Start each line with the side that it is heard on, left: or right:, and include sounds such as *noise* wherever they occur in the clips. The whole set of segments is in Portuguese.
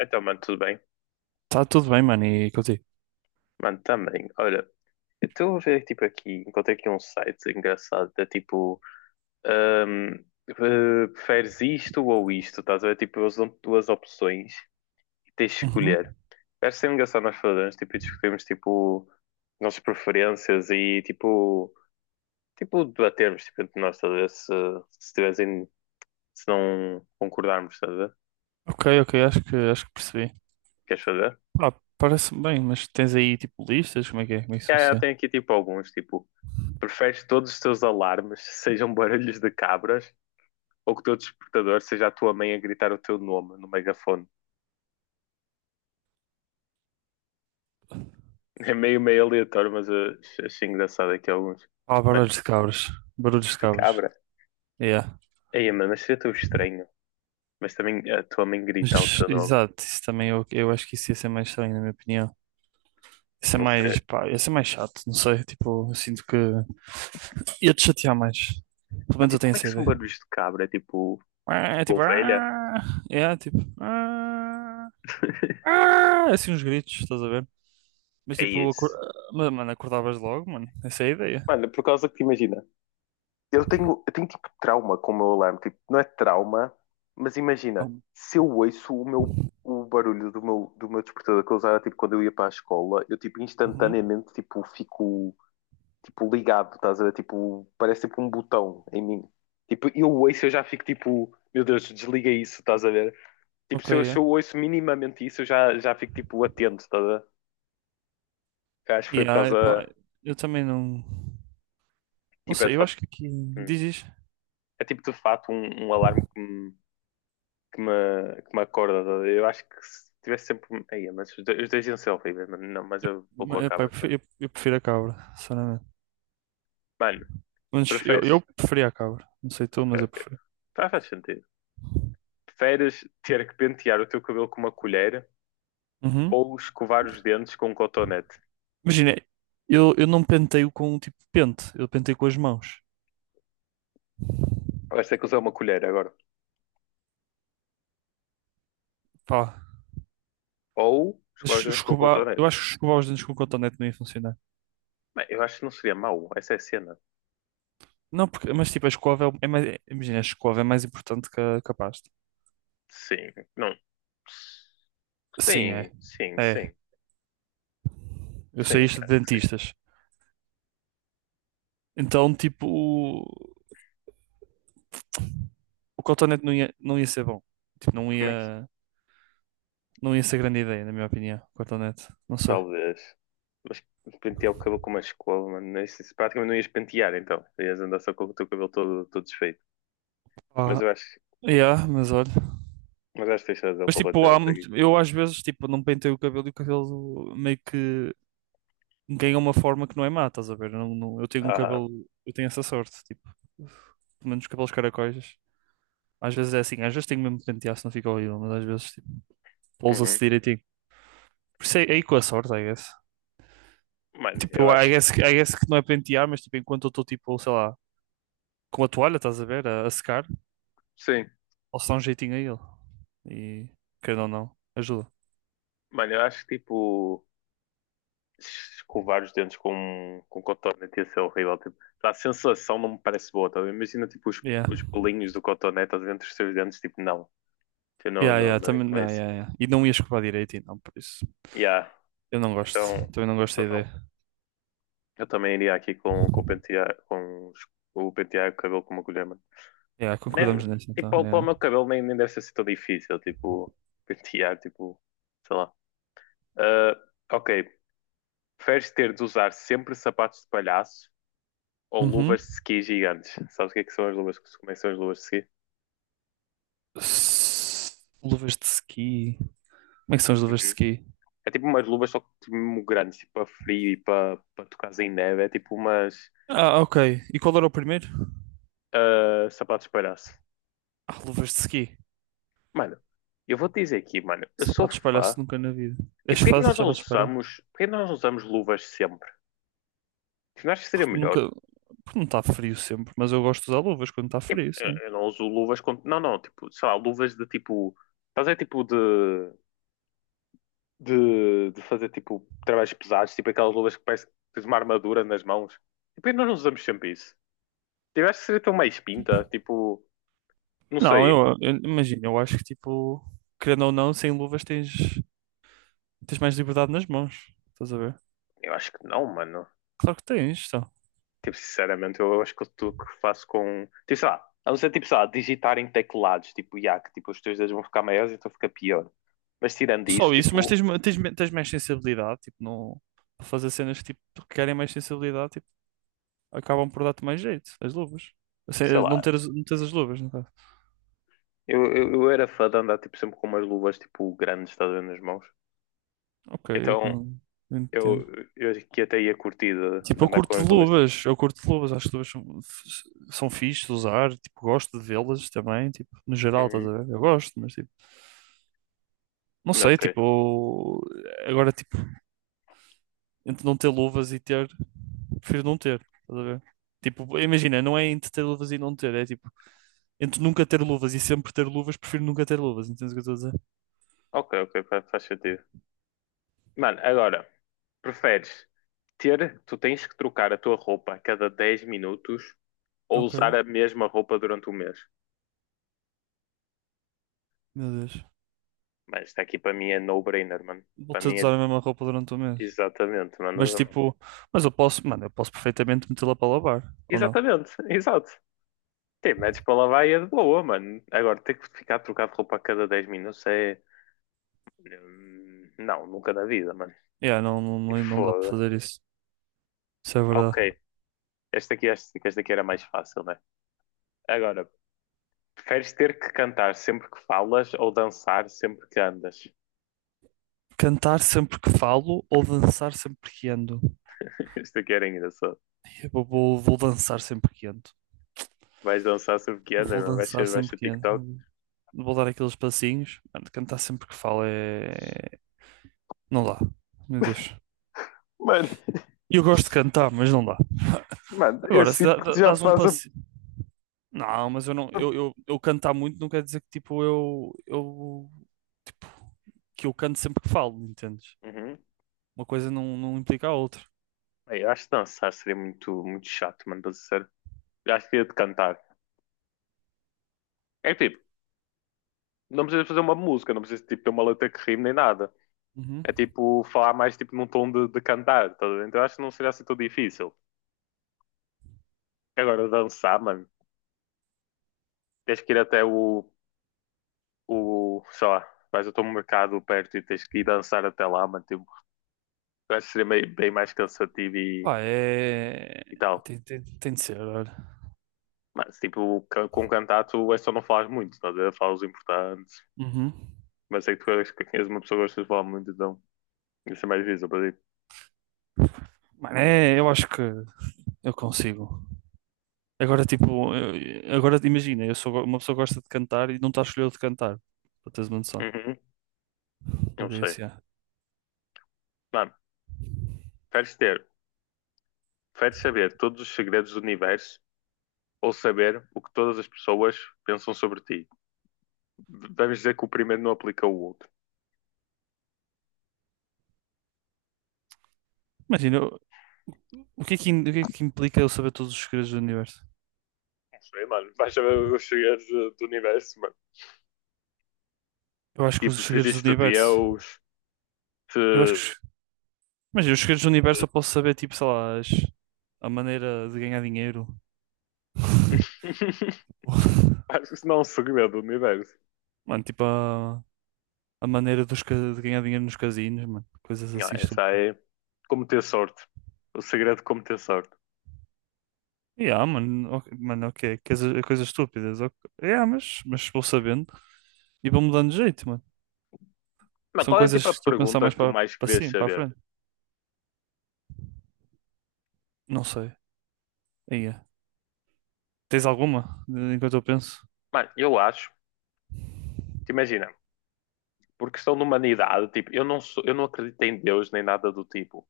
left: Então, mano, tudo bem?
right: Tá tudo bem, mano, e contigo?
left: Mano, também. Olha, eu estou a ver, tipo, aqui, encontrei aqui um site engraçado, é tipo, ahm, eh, preferes isto ou isto, estás a ver? Tipo, eles dão duas opções e tens de escolher.
right: Uhum.
left: Acho sempre engraçado nós fazermos, tipo, e discutirmos, tipo, nossas preferências e, tipo, tipo, debatermos, tipo, entre nós, estás a ver? Se tivessem, se não concordarmos, estás a ver?
right: Ok, ok, acho que percebi.
left: Queres fazer?
right: Pá, parece-me bem, mas tens aí tipo listas? Como é que é? Como é que isso
left: É,
right: funciona?
left: tem aqui, tipo, alguns, tipo, preferes todos os teus alarmes *laughs* sejam barulhos de cabras ou que o teu despertador seja a tua mãe a gritar o teu nome no megafone. *laughs* É meio, meio aleatório, mas eu achei engraçado aqui alguns.
right: Ah,
left: Mano,
right: barulhos de cabras. Barulhos de
left: de
right: cabras.
left: cabra.
right: Yeah.
left: Ei, mano, mas seria tão estranho. Mas também a tua mãe gritar o
right: Mas,
left: teu nome.
right: exato, isso também eu acho que isso ia ser mais estranho, na minha opinião. Isso é
left: Não sei.
right: mais, pá, ia ser mais chato, não sei, tipo, eu sinto que. Ia-te chatear mais. Pelo
left: Ah,
right: menos eu
left: tipo,
right: tenho
left: como é que
right: essa
left: são
right: ideia.
left: barulhos de cabra? É tipo,
right: Ah, É
left: tipo
right: tipo.
left: ovelha?
right: ah, É tipo. ah, É assim uns gritos, estás a ver? Mas
left: É
right: tipo,
left: isso.
right: mas, mano, acordavas logo, mano. Essa é a ideia.
left: Mano, por causa que imagina, eu tenho tipo trauma com o meu alarme. Tipo, não é trauma, mas
right: Ah.
left: imagina, se eu ouço o meu o barulho do meu despertador que eu usava tipo, quando eu ia para a escola, eu tipo
right: Uhum.
left: instantaneamente tipo, fico tipo, ligado, estás a ver? Tipo, parece tipo um botão em mim. Tipo, eu ouço, eu já fico tipo, meu Deus, desliga isso, estás a ver? Tipo,
right: Ok,
left: se
right: é.
left: eu ouço minimamente isso, já fico tipo atento, estás a ver? Eu acho que foi por
right: Yeah,
left: causa,
right: epá, eu também não. Não
left: tipo, é de
right: sei, eu
left: fato,
right: acho que aqui.
left: hum,
right: Dizes.
left: é tipo de fato um alarme que me acorda. Tá. Eu acho que se tivesse sempre. Aí, mas os dois iam ser horríveis, mano. Não, mas eu vou com a
right: Eu, epá,
left: cabra. Tá.
right: eu prefiro a cabra, sinceramente.
left: Mano,
right: Mas eu
left: preferes.
right: preferia a cabra. Não sei tu,
left: Ok,
right: mas eu
left: ok.
right: prefiro.
left: Tá, faz sentido. Preferes ter que pentear o teu cabelo com uma colher
right: Uhum.
left: ou escovar os dentes com um cotonete?
right: Imagina, eu não penteio com tipo pente, eu penteio com as mãos.
left: Vais ter que usar uma colher agora.
right: Pá,
left: Ou
right: mas
left: escovar os dentes com um
right: escovar, eu
left: cotonete.
right: acho que escovar os dentes com cotonete não ia funcionar.
left: Bem, eu acho que não seria mau. Essa é a cena.
right: Não, porque, mas tipo, a escova é mais, imagina, a escova é mais importante que a pasta.
left: Sim, não.
right: Sim,
left: Sim,
right: é.
left: sim,
right: É.
left: sim.
right: Eu sei
left: Sim,
right: isto de
left: acho que sim.
right: dentistas. Então, tipo, o cotonete não ia ser bom. Tipo, não
left: Como é que
right: ia, não ia ser grande ideia, na minha opinião, o cotonete. Não sei.
left: Talvez. Mas pentear o cabelo com uma escova, mano. Isso, isso praticamente não ias pentear, então. Ias andar só com o teu cabelo todo, todo desfeito. Mas
right: Ah,
left: eu acho,
right: yeah, mas olha.
left: mas acho que tens razão
right: Mas tipo,
left: completamente aqui.
right: eu às vezes, tipo, não penteio o cabelo e o cabelo meio que ganha uma forma que não é má, estás a ver? Eu, não- não- eu tenho um
left: Aham.
right: cabelo, eu tenho essa sorte, tipo, pelo menos cabelos caracóis. Às vezes é assim, às vezes tenho mesmo que pentear se não fica horrível, mas às vezes tipo, pousa-se
left: Uhum.
right: direitinho. Por isso é aí com a sorte, I guess.
left: Mano, eu
right: Tipo, I
left: acho.
right: guess, I guess que não é pentear, mas tipo, enquanto eu estou tipo, sei lá, com a toalha, estás a ver, a secar,
left: Sim.
right: posso dar um jeitinho a ele. E, querendo ou não, ajuda.
left: Mano, eu acho que tipo. Escovar os dentes com cotonete ia ser horrível. Tipo, a sensação não me parece boa, tá? A ver? Imagina tipo
right: Yeah.
left: os pelinhos do cotonete dentro dos teus dentes, tipo, não. Eu não,
right: Yeah,
left: não,
right: yeah,
left: não ia
right: também,
left: com
right: yeah,
left: isso.
right: yeah, yeah. E não ia escovar direitinho, não, por isso.
left: Yeah.
right: Eu não gosto,
left: Então,
right: também não gosto da
left: então não.
right: ideia.
left: Eu também iria aqui com, o pentear, o pentear o cabelo com uma colher, mano.
right: Yeah,
left: Nem,
right: concordamos nisso
left: tipo,
right: então.
left: para o meu cabelo nem, nem deve ser assim tão difícil, tipo, *laughs* pentear, tipo, sei lá. Ah, ok, preferes ter de usar sempre sapatos de palhaço ou
right: Yeah.
left: luvas de ski gigantes? Sabes o que é que são as luvas? Como é que são as luvas de ski?
right: S- Luvas de ski. Como é que são as luvas de
left: Uhum.
right: ski?
left: É tipo umas luvas só que tipo, mesmo grandes, tipo, para frio e para, para tocar em neve, é tipo umas
right: Ah, ok. E qual era o primeiro?
left: ah, sapatos de palhaço.
right: Ah, luvas de ski.
left: Mano, eu vou te dizer aqui, mano, eu sou
right: Sapato de
left: fã.
right: espalhaço nunca na vida.
left: Tipo,
right: És fácil, sapato de espalhaço.
left: porquê que nós não usamos luvas sempre? Tipo, não acho que seria
right: Porque
left: melhor.
right: nunca. Porque não está frio sempre, mas eu gosto de usar luvas quando está
left: Tipo,
right: frio, sim.
left: eu não uso luvas com. Não, não, tipo, sei lá, luvas de tipo. Fazer tipo de, de. De fazer tipo trabalhos pesados, tipo aquelas luvas que parece que tens uma armadura nas mãos. E por que nós não usamos sempre isso? Tipo, eu acho que seria tão mais pinta, tipo, não
right: Não,
left: sei.
right: eu imagino, eu acho que tipo, querendo ou não, sem luvas tens mais liberdade nas mãos. Estás a ver?
left: Eu acho que não, mano.
right: Claro que tens, então.
left: Tipo, sinceramente, eu acho que tudo que faço com. Tipo, sei lá, a não ser tipo, sei lá, digitar em teclados, tipo, já, que tipo, os teus dedos vão ficar maiores, então fica pior. Mas tirando
right: Não
left: isso,
right: só isso, mas
left: tipo,
right: tens, ma- tens, me- tens mais sensibilidade, tipo, não. Para fazer cenas que, tipo, que querem mais sensibilidade, tipo, acabam por dar-te mais jeito, as luvas. Assim,
left: sei
right: não
left: lá,
right: teres, não teres as luvas, no caso.
left: eu era fã de andar tipo, sempre com umas luvas tipo grandes, estás a ver, nas mãos.
right: Ok,
left: Então
right: eu entendo.
left: eu, eu acho que até ia curtir
right: Tipo,
left: de
right: eu
left: andar com
right: curto
left: as
right: de
left: luvas. Tipo,
right: luvas, eu curto de luvas, acho que luvas são, são fixe de usar, tipo, gosto de vê-las também, tipo, no geral, estás
left: uhum.
right: a ver? Eu gosto, mas tipo, não sei,
left: Ok,
right: tipo, agora, tipo, entre não ter luvas e ter, prefiro não ter, estás a ver? Tipo, imagina, não é entre ter luvas e não ter, é tipo, entre nunca ter luvas e sempre ter luvas, prefiro nunca ter luvas, entendes o que eu estou a dizer?
left: ok, ok, faz sentido. Mano, agora, preferes ter, tu tens que trocar a tua roupa a cada 10 minutos ou
right: Ok,
left: usar a mesma roupa durante o mês?
right: meu Deus.
left: Mas está aqui para mim é no-brainer, mano.
right: Vou
left: Para
right: ter
left: mim
right: de
left: é
right: usar a mesma roupa durante o mês.
left: exatamente,
right: Mas
left: mano.
right: tipo, mas eu posso perfeitamente metê-la para lavar, ou não?
left: Exatamente, *laughs* exato. Sim, metes para lavar e é de boa, mano. Agora, ter que ficar a trocar de roupa a cada 10 minutos é. Não, nunca na vida, mano.
right: Yeah, não, não,
left: E
right: não dá para
left: foda.
right: fazer isso. Isso é
left: Ok,
right: verdade.
left: esta aqui era mais fácil, né? Agora, preferes ter que cantar sempre que falas ou dançar sempre que andas?
right: Cantar sempre que falo ou dançar sempre que ando?
left: *laughs* Esta aqui era engraçado.
right: Eu vou dançar sempre que ando.
left: Vais dançar sempre que andas,
right: Vou
left: mano?
right: dançar
left: Vais
right: sempre
left: ser
right: que
left: TikTok?
right: ando. Vou dar aqueles passinhos. Mano, cantar sempre que falo é. Não dá. Meu Deus.
left: Mano, *laughs*
right: Eu gosto de cantar, mas não dá.
left: mano, eu
right: Agora, se
left: sinto
right: dá- dá-
left: que já
right: dás um
left: faço a
right: passo. Não, mas eu não, eu cantar muito não quer dizer que tipo eu tipo, que eu canto sempre que falo, entendes?
left: Uhum.
right: Uma coisa não implica a outra.
left: Bem, eu acho que dançar seria muito, muito chato, mano, para ser sincero. Eu acho que ia de cantar. É tipo, não precisa fazer uma música, não precisa tipo, ter uma letra que rime nem nada.
right: Uhum.
left: É tipo falar mais tipo, num tom de cantar, tá? Então acho que não seria assim tão difícil. Agora dançar, mano, tens que ir até o sei lá, vais até um mercado perto e tens que ir dançar até lá, mano, tipo, eu acho que seria bem mais cansativo
right: Pá, é.
left: e tal.
right: Tem de ser, olha.
left: Mas tipo, com cantar tu é só não falas muito, tá? A ver? Falas importantes
right: Uhum.
left: mas sei que que és uma pessoa que gosta de falar muito, então isso é mais difícil para ti.
right: Mano, é, eu acho que eu consigo. Agora, tipo, agora imagina, eu sou uma pessoa que gosta de cantar e não está a escolher de cantar, para teres uma noção.
left: Uhum, não
right: Por
left: sei.
right: isso, yeah.
left: Mano, preferes ter Preferes saber todos os segredos do universo ou saber o que todas as pessoas pensam sobre ti? Vamos dizer que o primeiro não aplica o outro.
right: Imagina, o que é que, o que é que implica eu saber todos os segredos do universo?
left: Não sei, mano. Vais saber os segredos do universo, mano.
right: Eu acho que os
left: Tipo, se
right: segredos do
left: existe
right: universo.
left: Deus,
right: Eu acho que
left: se...
right: os Mas eu, os segredos do universo, eu posso saber, tipo, sei lá, a maneira de ganhar dinheiro.
left: *laughs*
right: *laughs*
left: Acho que isso não é um segredo do universo.
right: Mano, tipo, a, a maneira de ganhar dinheiro nos casinos, mano. Coisas
left: Não,
right: assim
left: essa
right: estúpidas.
left: é como ter sorte. O segredo de como ter sorte.
right: Yeah, mano, ok, mano, ok. Coisas estúpidas. Ok. Yeah, mas vou sabendo e vou mudando de jeito, mano.
left: Mas
right: São
left: qual é
right: coisas
left: tipo
right: que
left: a
right: estou a pensar
left: pergunta
right: mais
left: que tu
right: para
left: mais
right: para
left: querias
right: cima, para a
left: saber?
right: frente. Não sei. Aí é. Tens alguma enquanto eu penso?
left: Mano, eu acho, te imagina, por questão de humanidade, tipo, eu não acredito em Deus nem nada do tipo.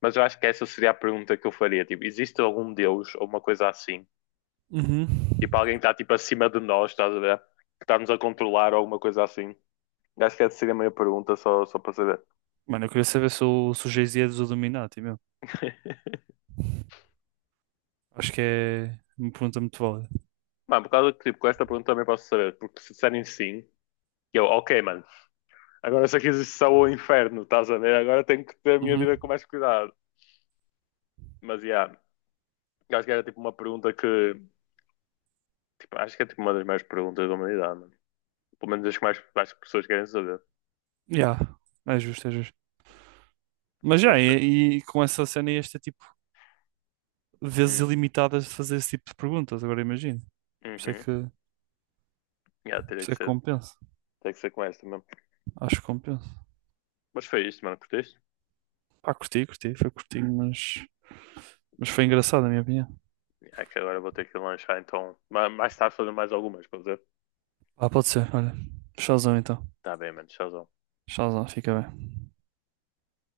left: Mas eu acho que essa seria a pergunta que eu faria. Tipo, existe algum Deus ou uma coisa assim?
right: Uhum.
left: Tipo, alguém está tipo acima de nós, estás a ver? Que está-nos a controlar ou alguma coisa assim? Eu acho que essa seria a minha pergunta, só para saber.
right: Mano, eu queria saber se o Jay-Z é dos Illuminati mesmo.
left: *laughs*
right: Acho que é uma pergunta muito válida.
left: Mano, por causa que tipo, com esta pergunta também posso saber, porque se disserem sim, eu, ok, mano, agora se aqui existe só o inferno, estás a ver? Agora tenho que ter a minha
right: Uhum.
left: vida com mais cuidado. Mas, yeah, eu acho que era tipo uma pergunta que, tipo, acho que é tipo uma das maiores perguntas da humanidade, mano. Pelo menos as que mais pessoas querem saber.
right: Yeah. É justo, é justo. Mas
left: Mas
right: já,
left: foi.
right: e com essa cena ias ter tipo vezes
left: Hum,
right: ilimitadas de fazer esse tipo de perguntas, agora imagino. Por isso é que,
left: uhum,
right: por
left: yeah, teria
right: isso
left: que
right: é que
left: ser
right: compensa.
left: Tem que ser com esta mesmo.
right: Acho que compensa.
left: Mas foi isto, mano. Curtiste?
right: Pá, curti, curti, foi curtinho, mas foi engraçado, na minha opinião.
left: É que agora vou ter que lanchar, então. Mais tarde fazer mais algumas, para dizer?
right: Ah, pode ser, olha. Chauzão então.
left: Tá bem, mano. Tchauzão.
right: Chauzão, fica bem.